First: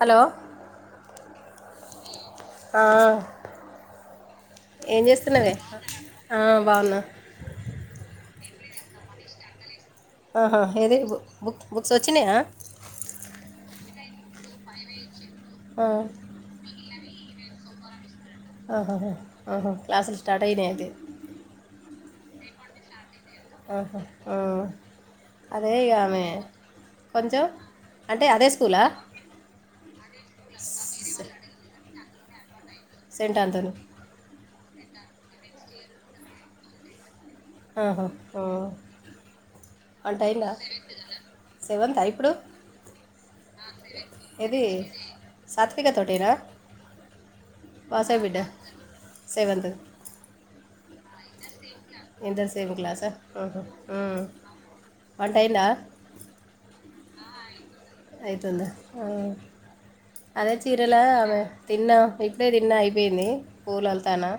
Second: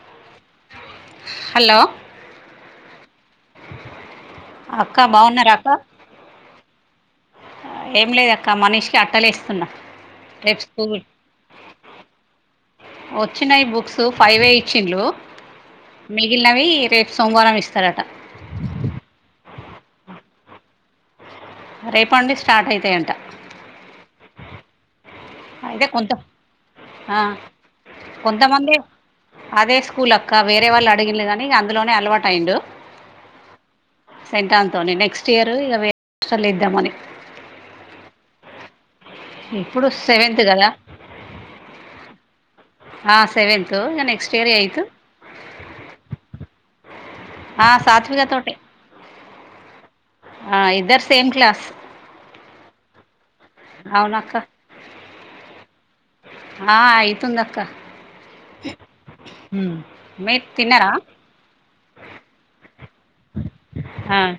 Hello hello ఆ అక్క ఏం బాగున్నారా చేస్తున్నవే అక్క ఆ బాగున్నా. కామనీష్కి అట్టలేస్తున్న. ఆహా ఏది బుక్ బుక్ బుక్సొచ్చినయా? వచ్చినయి బుక్స్ ఫైవే ఇచ్చింలు ఆ మిగిలినవి రేప్ సోమవారం ఇస్తరట. ఆహా ఆహా క్లాసెస్ స్టార్ట్ అయినై అయితే రేపట్ నుండి స్టార్ట్ అయితయంట. ఆహా ఆ అదే అయితే ఇగ కొంత ఆమె ఆ కొంచం అంటే అదే కొంతమంది స్కూలా అదే స్కూల్ అక్క వేరే వాళ్ళు అడిగిన్లు గని ఇగ అందులోనే అలవాటైండు. సెంట్ అంతను దాన్తోనే నెక్స్ట్ ఇయర్ ఇగ వేరే హాస్టల్లో ఏద్దామని ఆహా ఆ ఇప్పుడు వంట సెవెంత్ అయిందా గదా సెవెంతా ఇప్పుడు సెవెన్త్ ఇగ నెక్స్ట్ ఇయర్ ఏది ఎయిత్ సాత్విక తోటేనా ఆ వాసవి సాత్విక బిడ్డ తోటే సెవెంత్ ఆ ఇద్దర్ సేమ్ క్లాస్ ఇద్దర్ సేమ్ క్లాసా మ్ హ్ మ్ అవునక్క వంటైందా? తుందక్క అయితుందా ఆ మీరు అదే తిన్నారా చీరల ఆమె తిన్న ఇప్పుడే తిన్న అయిపోయింది. పూల్ ఆ అల్లుతానా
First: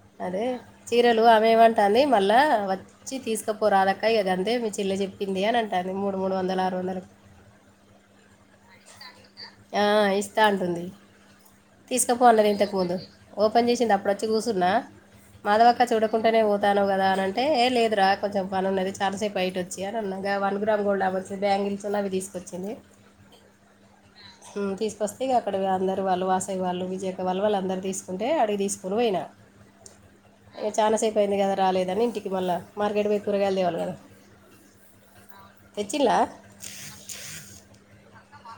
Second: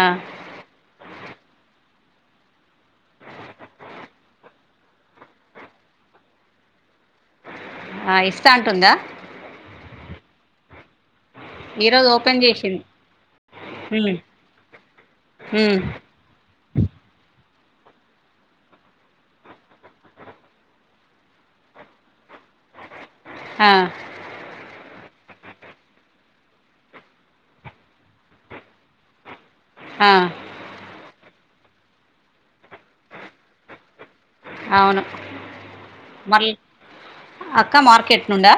ఆ అదే చీర్ రలు ఆమె ఏమంటాంది మళ్ళా వచ్చి తీస్కపోరాదక్క ఇగ గంతే మీ చెల్ల చెప్పింది అన్ అంటాంది. మూడు మూడు వందలు ఆరు వందలక్ ఆ ఇస్తా అంటుందా? ఆ ఇస్తా అంటుంది. ఈరోజు తీస్కపో ఓపెన్ అన్నది ఇంతకు చేసింది ముందు ఓపెన్ చేసింది ఉమ్ అప్పుడచ్చి కూర్చున్నా ఉమ్ మాధవక్క చూడకుంటనే పోతానవు కదా అన్ అం టే ఏ లేదురా కొంచం పనున్నది చాలాసేపు బయట వచ్చి అన్ అన్న. గా వన్ గ్రామ్ గోల్డ్ ఆమన్స్ బ్యాంగిల్స్ అవి తీస్కు వచ్చింది ఆ వస్తే ఇగ అక్కడ అందరూ వాళ్ళు, వాసవి వాళ్ళు, విజయక్క వాళ్ళు వాళ్లందర్ తీస్కుంటే అడిగి తీస్కోన్ పొయినా ఆ ఇగ చాలాసేప్ అయింది కదా రాలేదని ఇంటికి మళ్ళ మార్కెట్ పోయి కూరగాయల్ తేవాల్ కదా అవును తెచ్చిండ్లా మళ్ అక్క మార్కెట్ నుండా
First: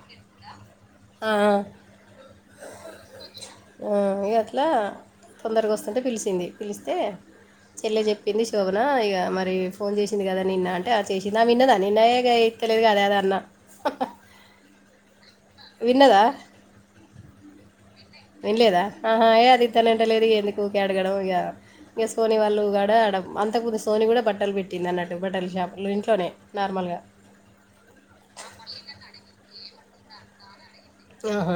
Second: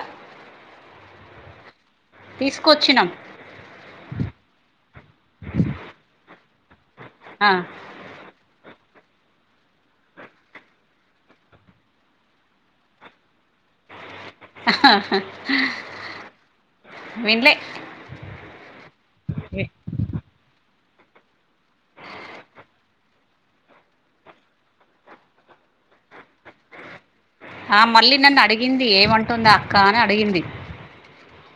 ఆ తీసుకొచ్చినాం ఆ ఇగ అట్లా తొందర్గ వస్తుంటే పిలిసింది పిలిస్తే ఆ చెల్లె చెప్పింది శోభ నా ఇగ మరి ఫోన్ చేసింది కదా నిన్నా అంటే ఆ చేసింది ఆ విన్నదా నిన్న ఏ గై ఇత్తలేద్ గద్ అద్ అన్న అ విన్నదా? విన్లే విన్లేదా ఆహా ఏ అది ఇత్తనంట లేదు ఇగ ఎందు కు ఊకె అడగడం ఇగ ఇగ సోనీ వాళ్ళు ఆడ అంతకుముందు సోని గుడా బట్టల్ పెట్టింది అన్నట్టు బట్టల్ షాప్ ఇంట్లోనే నార్మల్గా ఆ మళ్ళీ నన్ను అడిగింది ఏమంటుందా అక్క అని అడిగింది అహ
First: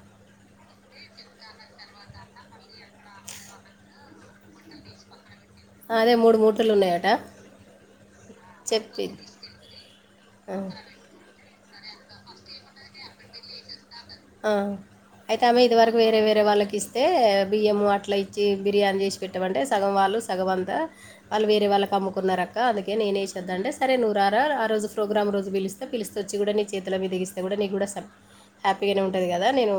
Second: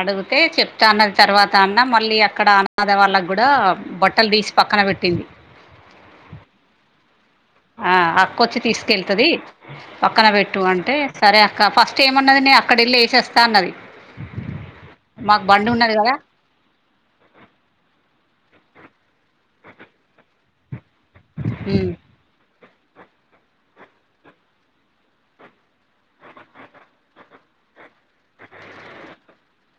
అడిగితే చెప్తా అన్న తర్వాత అన్న మళ్ళీ అక్కడ అన్నది వాళ్ళకి కూడా బట్టలు తీస్ పక్ పక్కన పెట్టింది అదే మూడు మూటలు ఉన్నాయట ఆ అక్కొచ్చి చెప్పిద్ది తీసుకెళతది పక్కన ఆ పెట్టు అంటే సరే అక్ ఫస్ట్ ఏమన్నది నే అక్కడ ఎల్లి ఏసేస్తా అన్నది ఆ అయితే మాకు ఆమె బండి ఉన్నది ఇదివరకు కదా వేరే వేరే వాళ్ళకి ఇస్తే బియ్యము అట్లా ఇ ఇచ్చి బిర్యానీ చేసి పెట్టమంటే సగం వాళ్ళు సగంతా వాళ్ళు వేరే ఉమ్ వాళ్ళకి అమ్ముకున్నారక్ అందుకే నేనే యెషోద్ధ అంటే సరే నువ్ రార ఆ రోజు ప్రోగ్రామ్ రోజు పిలిస్తే పిలిస్త వచ్చి కూడా నీ చేతిల మీద దిగిస్తే కూడా నీకు కూడా హ్యాపీగానే ఉంటుంది కదా నేను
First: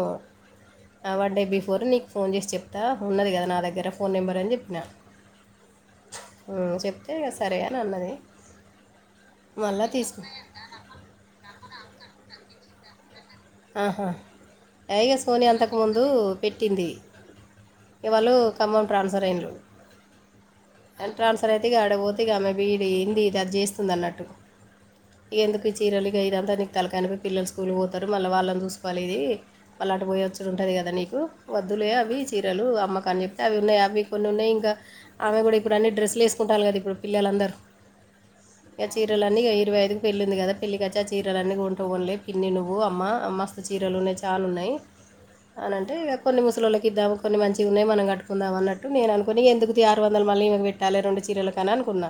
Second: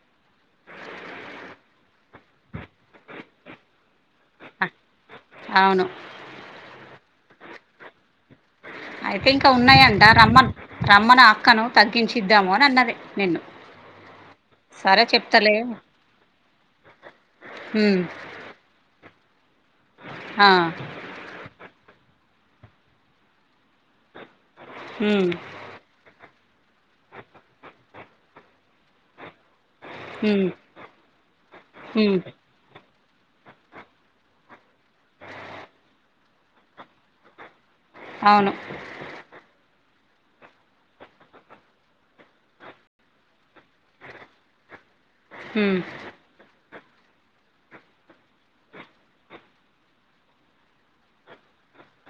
వన్ డే బిఫోర్ నీకు ఫోన్ చేసి చెప్తా ఉన్నది కదా నా దగ్గర ఫోన్ నెంబర్ అని చెప్పినా అవును ఉ చెప్తే ఇగ సరే అని అన్నది అయితే ఇంకా మళ్ళా ఉన్నాయంట తీసుకు రమ్మన్ రమ్మన్ అక్కను తగ్గించిద్దాము అని అన్నది నిన్ను అహ సరే ఐగా సోని చెప్తలే అంతకుముందు పెట్టింది ఉమ్ ఇవాళ్ళు ఖమ్మం ట్రాన్స్ఫర్ అయిన్రు ఆ అ ట్రాన్స్ఫర్ అయితే ఇగ ఆడే పోదు తిగా ఆమె వీడి ఏంది ఇది అది చేస్తుంది అన్నట్టు ఉమ్ ఎందుకు ఈ చీరలు గైర దానికి తలకాయి నొప్పి పిల్లలు స్కూల్ పోతారు మళ్ళీ వాళ్ళని చూసుకోవాలిది వలటపోయొచ్చి ఉమ్ ఉంటది కదా నీకు వద్దులే అవి ఉమ్ చీరలు అమ్మ అని చెప్తే అవి ఉన్నాయి అవి కొన్ని ఉన్నాయి ఇంకా ఆమె కూడా ఇప్పుడన్ని డ్రెస్సులు వేసుంటాలు కద ఇప్పుడు పిల్లందరరు అవును ఆ చీరలన్నీ ఇగ ఇరవై ఐదుకి పెళ్ళి ఉంది కదా పెళ్ళి కచ్చి ఆ చీరలు అన్నీ కొంట కొన్లే పిన్ని నువ్ వ్వు అమ్మ మస్త్ చిరల్లున్నాయి చాన్ ఉన్నాయ్ అని ఉమ్ అంటే ఇంగ ఇద్దాము కొన్ని మంచి ఉన్నాయి మనం కట్టుకుందాం అన్నట్టు నేను అనుకుని ఎందుకు తి ఆరు వందలు మల్లి పెట్టాలి ఆ రెండుచిరలు కన్నా అనుకున్నా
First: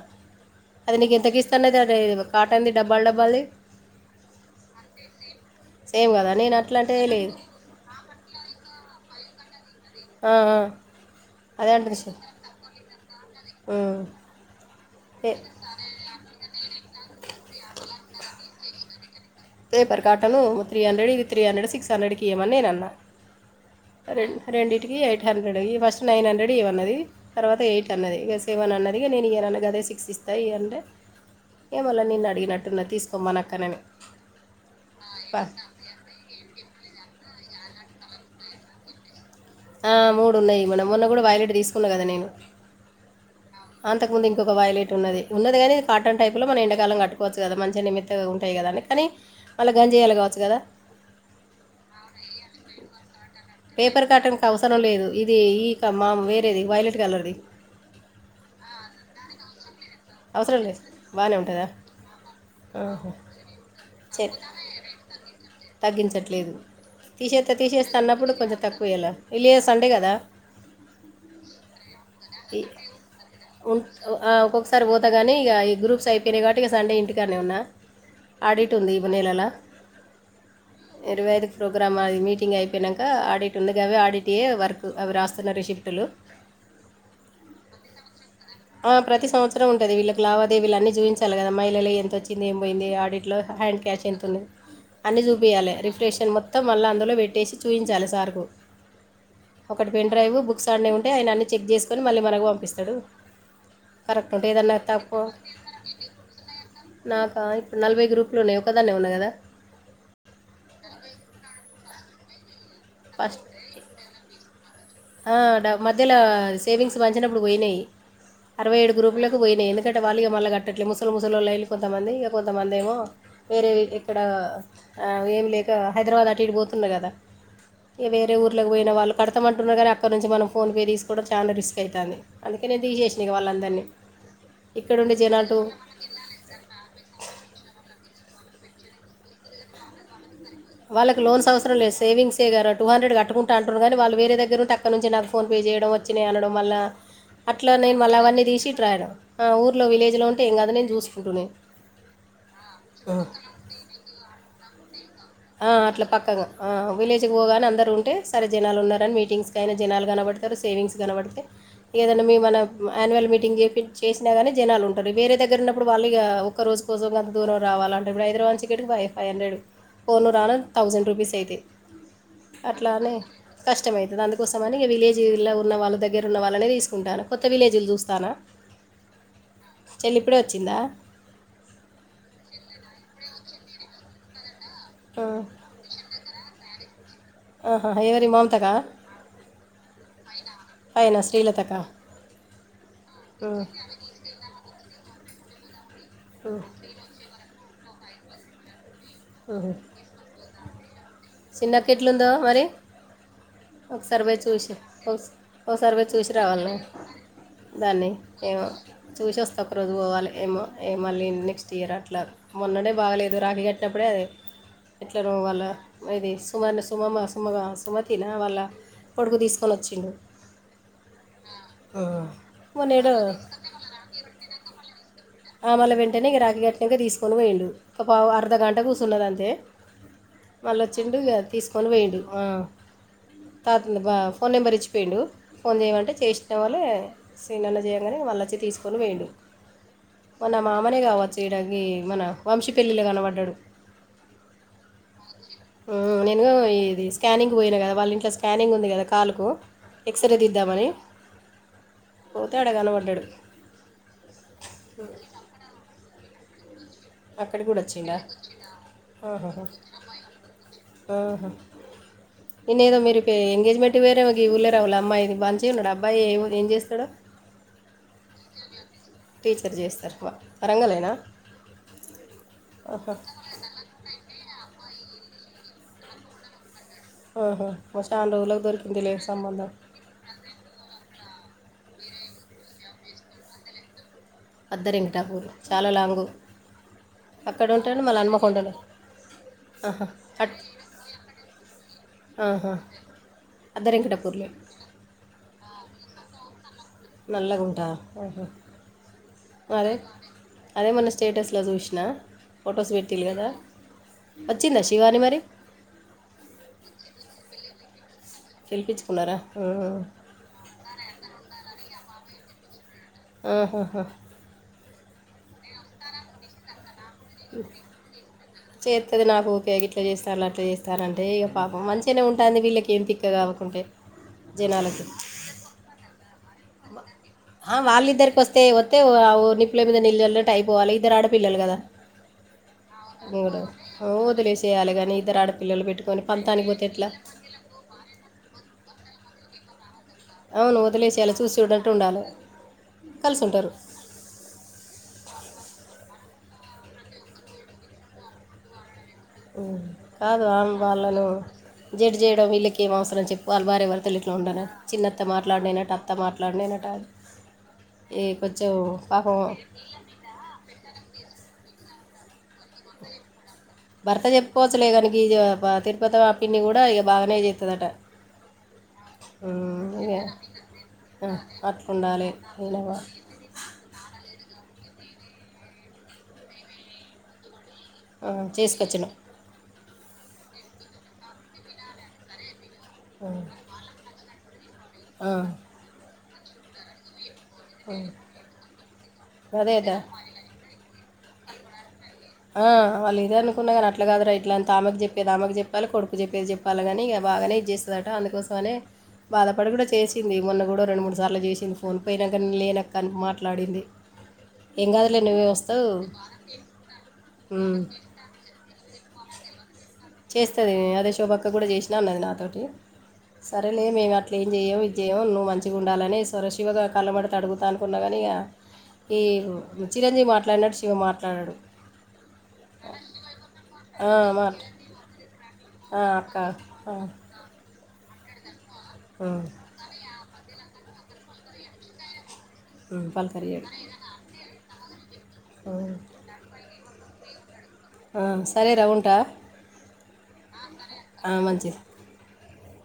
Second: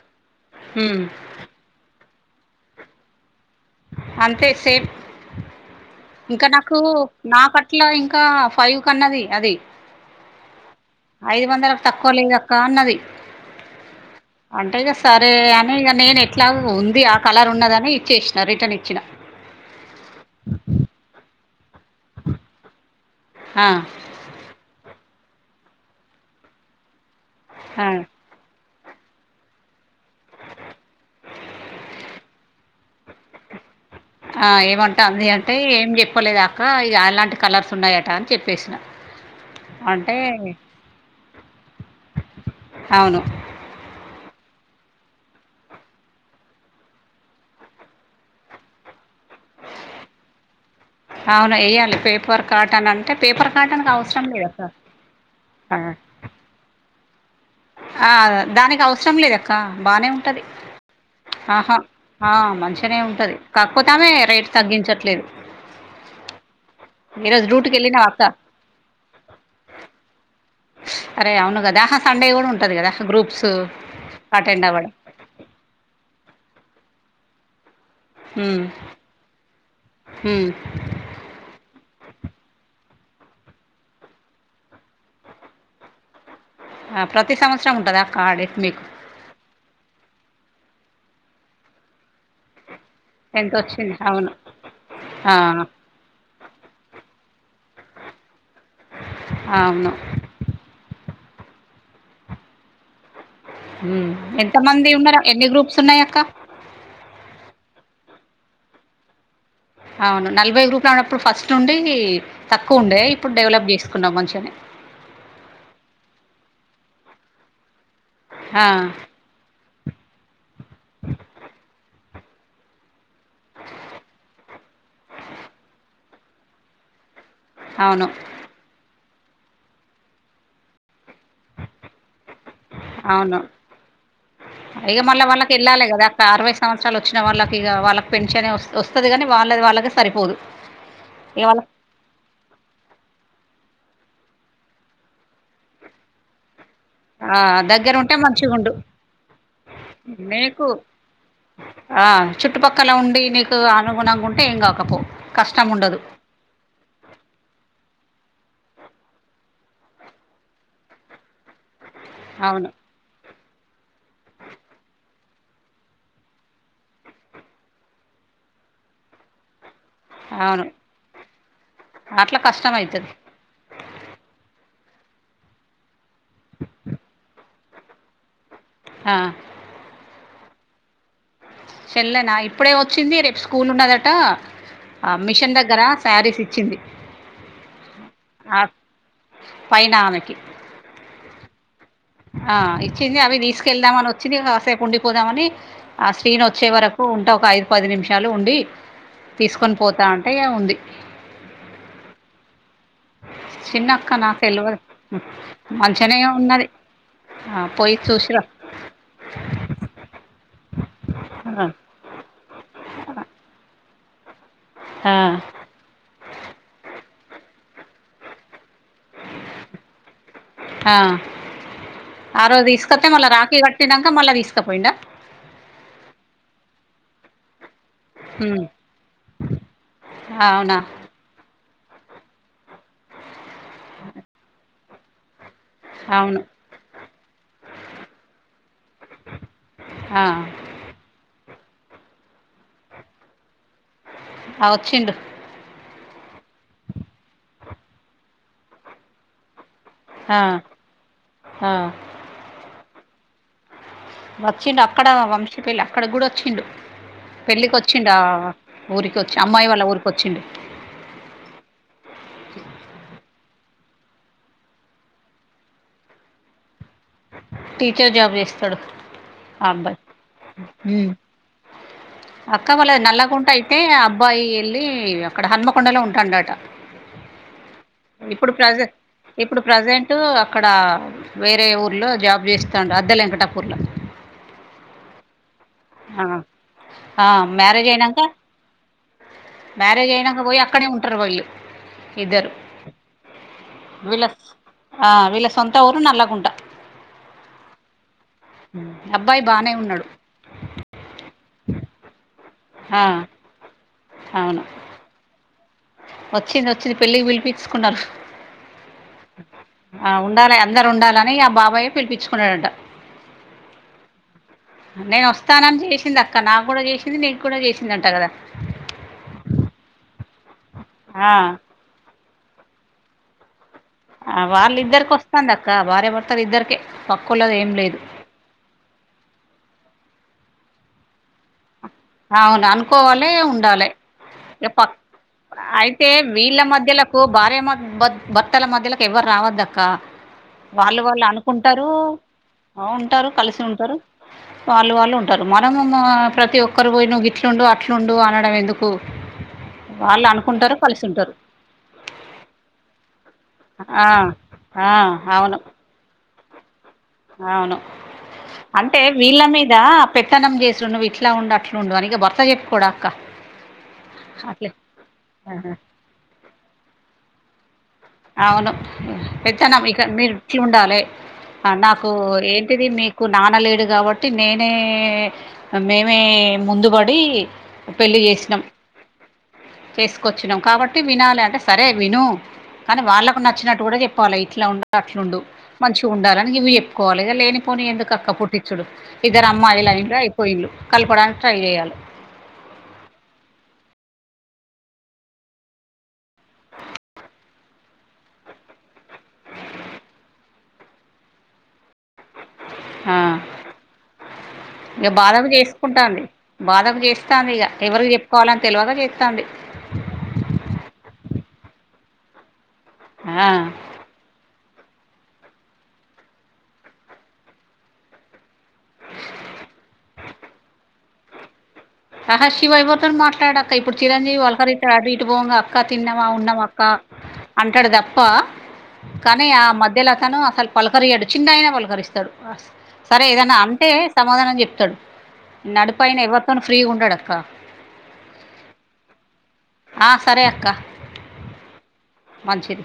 అది ఉమ్ నీకు ఎంతకి ఇస్తానది అది కాటన్ది డబల్ దబల్ది అంతే సేఫ్ సేమ్ కదా ఇంకా నేను అట్లా నాకు అంటే లేదు నాకట్ల ఇంకా ఫైవ్ కన్నది అది ఆ ఐదు అదే వందలకు అంటుంది తక్కువ శివ. లేదక్క అన్నది ఉమ్. అంటేగా పే సరే అని ఇగ నేను ఎట్లాగు అది ఆ కలర్ ఉన్నదని ఇచ్చేసిన రిటర్న్ ఇచ్చిన పేపర్ కాటాను three hundred with three hundred six hundred కి ఇయమని నే అన్నా ఆ రెం రెండింటికి eight hundred first nine hundred ఇయమన్నది తర్వాత ఆ ఎయిట్ అన్నది ఇగ సెవెన్ అన్నది నేను ఇయనన్నా గదే సిక్స్ ఇస్తా ఇ అంటే ఏమల్ల నిన్ను అడిగినట్టున్న తీసుకోమ్మన అక్కనని ఆ ఏమంటాంది ప- అంటే ఏం చెప్పలేదు అక్క ఇ అలాం కలర్స్ ఉన్నాయట అని చెప్పేసిన ఆ అంటే మూడు ఉన్నాయి మొన్న కూడా వాయిలెట్ తీసుకున్నా కదా నేను అవును అంతకుముందు ఇం ఇంకొ వైలెట్ ఉది ఉన్నది గానీ కాటన్ టైప్ లో మనం ఎండకాలం కట్టుకోచ్చు కదా మంచి నిమిత్తంగా ఉంటాయి కదా అని కానీ మళ్ళ గంజి ఇయ్యాలే కావచ్చు కదా అవును వెయ్యాలి పేపర్ కాటన్ అంటే పేపర్ కాటన్ క పేపర్ అవసరం లేదు కాటన్కి అవసరం లేదు ఇది ఈ క మా వేరేది వైలెట్ కలర్ది ఆ దానికి అవసరం లేదక్క బానే ఉంటది అవసరం లేదు బాగానే ఉంటుందా ఆహా ఆ మంచినే ఆహా. ఉంటది కాకపోతామే సరే రేట్ తగ్గించట్లేదు తగ్గించట్లేదు ఈరోజు తీసేస్త డ్యూటీకి తీసేస్తే వెళ్ళినావా అక్క అన్నప్పుడు కొంచెం తక్కువేయాల విలేజ్ సండే కదా అరే అవును కదా ఆహా! సండే కూడా ఇ ఉంటది కదా గ్రూప్స్ ఉం ఆ అటెండ్ ఒక్కొక్కసారి అవ్వడం పోతాగనీ ఇగ ఈ గ్రూప్స అయిపోయినై కాబట్టి ఇగ సండే ఇంటికనన్నే ఉన్నా ఆడిట్ ఉంది ఈ నెలలా హ్ గ్రాం అది మీటింగ్ అయిపోయినంక ఆడిట్ ఉంది గవ్వే ఆడిట్యే వర్క్ అవి రాస్తున్న రిసిప్టులు ఆ ప్రతి సంవత్సరం ఉంటదా అక్క ఆడిట్ మీకు ఆ ప్రతి సంవత్సరం ఉంటది వీళ్ళక్ లావా దేవీలన్నీ చూపించాలి కదా అమ్మాయిల ఎంత వచ్చింది ఏం పోయింది. ఆడిట్లో ఎంత హ్యాండ్ వచ్చింది క్యాష్ అవును ఎంతుంది అన్ని ఆ చూపియాలె రిఫ్రెషన్ మొత్తం మళ్ళ అందులో పెట్టేసి చూయించాలె సార్కు ఒకటి అవును పెన్ డ్రైవ్ బుక్స్ ఆడ్నే ఉంటే ఆయన అన్ని చెక్ చేస్కోని మళ్ళీ మనకు పంపిస్తడు. మ్ ఎంత మంది ఉన్నర ఎన్ని గ్రూప్స్ ఉన్నయ్ అక్క నాకా ఇప్పుడు నలభై గ్రూపులు ఉన్నయి ఒకదాన్నే ఉన్న గదా అవును నలభై గ్రూపుల అన్నప్పుడు ఫస్ట్ నుండీ తక్కు ఉండే ఇప్పుడు డెవలప్ చేస్కున్నవ్ మంచిగనే ఆ డ మధ్యలో సేవింగ్స్ మంచినప్పుడు పోయినయి ఆ అరవై ఏడు గ్రూపులకు పోయినయి ఎందుక టే వాళ్ళు ఇగ మళ్ళ గట్టట్లే ముసల్ ముసలోళ్ళు అయిన్లు కొంతమంది ఇగ కొంతమందేమో వేరే ఎక్కడా ఆ ఏం లేక హైదరాబాద్ అటు ఇటు పో తుంరు గదా ఇగ అవును వేరే ఊర్లక్ పోయిన వాళ్ళు కడ్తమంటున్నరు అక్కడ్ నుంచి మనం ఫోన్ పే తీస్ కూడా చాలా రిస్క్ అయితాంది. అందుకే నేన్ తీసేసిన ఇగ అవును వాళ్ళందర్నీ ఇగ మళ్ళ వాళ్ళక్ ఎళ్ళాలె గదా అక్కా అరవై సంవత్సరాల్ వచ్చిన వాళ్ళక్ ఇగ వాళ్ళక్ పెన్షనే వస్ వస్తది గని వాళ్ళది వాళ్ళకే సరిపోదు. వాళ్ళక్ ఇగ లోన్స్ వాళ్ళ అవసరంలే సేవింగ్సే ఇగ టూ హండ్రెడ్ కట్టుకుంట అంటుంరు గనీ వాళ్ళు వేరే దగ్గరుంటే అక్కడ్ నుంచి నాక్ ఫోన్ పే చేయడం వచ్చినయి అనడం మళ్ళా ఆ అట్లా దగ్గర నేన్ మళ్ళ ఉంటే అవన్నీ తీసి మంచిగుండు ఇట్ రాయడం. ఆ ఊర్లో విలేజ్లో ఉంటే ఏం మీకు కాదు నేన్ చూస్కుంటునే ఆ చుట్టుపక్కల ఉండి నీకు అనుగుణంగా ఉంటే ఏం గాక ఆ అట్ల పక్కంగ ఆ విలేజ్కి పోగానే అందరు ఉంటే సరే జనాలున్నరన్ మీటింగ్స్కైనా జనాలు కనబడతరు, సేవింగ్స్ కనబడితే ఇగ ఏదన్నా మీ మన అవును యాన్యువల్ మీట్ టింగ్ చేపి చేసినా గని జనాలుంటరు. వేరే దగ్గరున్నప్పుడు వాళ్ళు ఇగ ఒక్క రోజు కోసం గంత దూరం రావాలంటే ఇప్పుడు హైదరాబా ద్లోంచి ఇక్కడికి ఫైవ్ ఫైవ్ హండ్రెడు పోను రానా అవును థౌజండ్ రూపీస్ అయితయి. అట్లా కష్టం అట్లా అయితది అనే కష్టమైతది అందుకోసమ ని ఇగ విలేజ్ల ఉన్న వాళ్ళ దగ్గరున్న వాళ్ళనే తీస్కుంటాన్న కొత్త విలేజ్ల్ చూస్తాన్న. ఆ ఇప్పుడే వచ్చిందా? చెల్లనా ఇప్పుడే వచ్చింది రేప్ స్కూలున్నదటా ఆ మిషన్ దగ్గర శారీస్ ఇచ్చింది. ఆహా, ఎవరి అ మమతకా పైన ఆమెకి పైన శ్రీలతకా ఆ ఇచ్చింది అవి ఉమ్, తీసుకెళ్దామన్ వచ్చింది కాసేప్ ఉండి పోదామనీ ఆ శ్రీను ఉమ్, వచ్చే వరకు ఉంట ఒక ఐదు పది నిమిషాలు ఉండి ఉమ్. తీస్కొన్ పోతా అంటే ఇగ ఉంది. చిన్నక్క ఎట్లుందో మరి చిన్నక్క ఒక్సార్ పోయి నాకు చూసి తెల్వదు ఒక్సార్ పోయి మంచిగనే చూసి ఉన్నది రావాల్నే ఆ పోయి దాన్ని చూసిరా ఏమో చూసి వస్తా ఒక రోజు పోవాలె ఏమో ఏ మళ్ళీ నెక్స్ట్ ఆ ఇయర్ అట్లా మొన్ననే బాగలేదు రాఖీ కట్టినప్పుడే అది ఆ ఎట్లనో వాళ్ళ అది సుమన్ సుమమ సుమగ సుమతీన వాళ్ళ కోడుకు తీస్కొన్ వచ్చిండు. ఆ ఆ రోజు తీస్కత్తె మొన్నేడు మళ్ళ రాఖీ కట్టినంక మళ్ళ తీస్కపోయిండా ఆ మళ్ళ వెంటనే ఇగ రాఖీ కట్టినంక తీస్కొన్ పోయిండు. ఒక పావు హ్మ్. అర్ధగంట కూర్చున్నదంతే అవునా మళ్ళొచ్చిండు ఇగ తీసుకు. కొని పోయిండు ఆహ్ ఇంక ఫోన్ నెంబర్ ఇచ్చిపోయిండు. ఫోన్ చేయమంటే అవును చేసిన వళ్లే సినాన్న చేయగానే వాళ్ళు వచ్చి తీసుకొని పోయిండ్రు. ఆ మన మామనే కావచ్చు ఇడాగి మన వంశీపళ్ళిల కనపడ్డాడు. ఆహ్ వచ్చిండు‌. ఉమ్ నేను ఇది స్కానింగ్కి పోయినా కదా వాళ్ళ ఇంట్లో స్కానింగ్ ఉంది కదా కాలుకు. ఎక్స్ రే ఆ తీద్దామని ఆ పోతే అడాగాన పడ్డాడు. వచ్చిండు అక్కడ వంశీ పెళ్లి అక్కడకి కూడా వచ్చిండు. అక్కడికి పెళ్ళికి కూడా వచ్చిండా ఊరికి వచ్చి ఆహాహా. అమ్మాయి వాళ్ళ ఊరికొచ్చిండు. ఆహా ఎన్నిద మీరు. కే ఎంగేజ్మెంట్ వేరేమకి ఈ ఊళ్ళా రావుళ అమ్మాయి మంచిగుండున్నాడు అబ్బాయి ఏం చేస్తాడు. టీచర్ జాబు చేస్తాడు. ఆ టీచర్ అబ్బాయి చేస్తారు ఉమ్ వరంగలేనా. అక్క వాళ్లది ఆహా. నల్లకుంట అయితే అబ్బాయి వెళ్లి. ఇవి అక్కడ హన్మకొండలో ఉంటాండాట. ఆహ్. ఇప్పుడు ప్రజె ఇప్పుడు ప్రజెంట్ అక్కడ వేరే ఊరు. లో జాబ్ చేస్తుండు అద్దలేంకటాపూర్లో. అద్దలేంకటాపూర్ చాలా లాంగు ఆ అక్కడ మ్యారేజ్ ఉంటాడు మళ్ళ అయినాక అన్మకొండలు. మ్యారేజ్ అయినాక పోయి అక్కడే ఉంటారు వీళ్ళు ఇద్దరు. ఆహా. అద్దె విలకు వెంకటాపూర్లో ఆహ్ వీళ్ళ సొంత ఊరు నల్ గుంట. నలగుంటా ఓహ అబ్బాయి బానే అదే. ఉన్నాడు అదే మొన్న స్టేటస్లో చూసినా ఫొటోస్ ఆ పెట్టిలు కదా. అవును వచ్చిందా శివాని మరి. వచ్చింది వచ్చింది పెళ్ళికి పిలిపించుకున్నారు. పిలిపించుకున్నారా ఆహా. ఆహ్ ఉండాలి అందరు ఉండాలని ఆ బాబాయే పిలిపించుకున్నాడట. ఆహ్ ఆహా. నేను వస్తానని చేసింది అక్క నాకు కూడా చేసింది. నీకు కూడా చేసిందంట కదా చేత్తది నాకు ఊకే ఇట్లా చేస్తది. అట్లా చేస్తానంటే ఆ ఇక పాపం మంచిగానే ఉంటుంది వీళ్ళకి ఏం తిక్క కాకుంటే. ఆహ్ వాళ్ళి ఇద్దరికి వస్తాంది అక్క భార్యాభర్త. ఆహ్ వాళ్ళద్దరికి వస్తే వస్తతేవు నిప్పుల మీద నీళ్లు చల్లినట్టు. ఒకటైపోవాలి ఇద్దరు ఆడపిల్లలు కదా. అవును అనుకోవాలి కూడా ఉండాలి ఇక వదిలేసేయాలి పక్ కానీ ఇద్దరు ఆడపిల్లలు అయితే పెట్టుకొని వీళ్ళ పంతానికి పోతే మధ్య. ఎట్లా భార్యాభర్తలకు భార్య మ భర్తల మధ్యలకు ఎవరు రావద్దాక్క. అవును వాళ్ళు వాళ్ళు వదిలేసేయాలి చూసి చూడంటూ అనుకుంటారు ఉండాలి ఉంటారు కలిసి ఉంటారు. వాళ్ళు వాళ్ళు ఉంటారు మనము ప్రతి ఒక్కరు నువ్వు ఇట్లుండు అట్లుండు అనడం ఎందుకు. ఉమ్ వాళ్ళు కాదు అనుకుంటారు ఆమె కలిసి వాలోలు. ఉంటారు జడ్జ్ చేయడం వీళ్ళకేం అవసరం చెప్పు వాళ్ళు ఆ భార్యాభర్తలు ఇట్లా ఉండాలే ఆ చిన్నత్త అవును మాట్లాడినట్టు అత్త మాట్లాడి. లండేనట. అవును అంటే పాపం వీళ్ళ మీద పెత్తనం చేసిండు నువ్వు ఇట్లా ఉండు అట్లా. నువ్వు ఉండు అని ఇగ భర్త చెప్పు. భర్త చెప్పుకోవచ్చలే కానీ ఈ తిరుపతి వా పిన్ని కూడా ఇక బాగానే చెప్పు. అవును పెత్తనం ఇక మీరు ఇట్లు ఉండాలి. ఆ, ఆహ్ అట్లా నాకు ఉండాలి ఈయన ఏంటిది బా- మీకు నాన్నలేడు కాబట్టి. టి నేనే మేమే ముందుబడి పెళ్ళి ఆ చేసినాం చెస్కొచ్చిన చేసుకొచ్చినాం కాబట్టి వినాలి అంటే సరే విను కానీ ఆ, వాళ్ళకు నచ్చినట్టు కూడ చెప్పాలే ఇట్ల ఉండు అట్లా ఆ, ఉండు మంచిగ ఉండాలని ఇవి చెప్పుకోవాలే ఇగ లేనిపోని ఎందుకు అక్క పుట్టించుడు ఇద్దరు అదే అమ్మాయి అదే లైండ్ర అయిపోయిళలు కల్పడాన్ ట్రై చేయాలే ఆ వాళ్ళ ఇదే అనుకున్న కాని అట్ల కాదుర ఇట్లా అంత ఆమెకు చెప్పేది ఆమెకు చెప్పాలే కొడుకు చెప్పేది చెప్పాలిగాని ఇగ బాగనే ఇచ్చేస్తదట అందుకోసమనే బాధపడి కూడ చేసింది మొన్న కూడ రెండు మూడు సార్లు చేసింది ఫోన్ పే అక్క నేన్ లేన్ అక్క ఆ మాట్లాడింది ఏం ఇక కాదులే నువ్వే ఓస్తవ్ ఇస్తంది ఇగ ఎవరికి చెప్పుకోవాలో తేల్వక జెస్తాంది చేస్తది అదే శోభక్క కూడ చేష్ణా అన్నది నాతోటి ఆ సరేలే మేం అట్ల జేయం విజ్యయం నువ్ మంచిగా ఉండాలని స్వరశివగా కళ్ళమడితే అడుగుతా అనుకున్నాగాని ఇగ ఈ చిరంజీవి మాట్లాడినట్ శివ మాట్లాడడు ఆహ శివ ఎవ్వర్తోన్ మాట్లాడాక్క ఇప్పుడు ఆ! చిరంజీవి వాళ్ళ మాట్ అటు ఇటు పోంగ అక్క తిన్నావ ఉన్నావ అక్క ఆ! అంటడు తప్ప కానీ హ్మ్. ఆ మధ్యలో అతను అసలు పలకరియడు చిన్న అయిన పలకరిస్తడు సరే ఏదన పలకరియాడు అంటే సమాధానం చెప్తడు నడిపాయన ఎవ్వతోను డడక్క హ్మ్ సరే ర ఉంటా ఆ సరే అక్క ఆ మంచిది మంచిది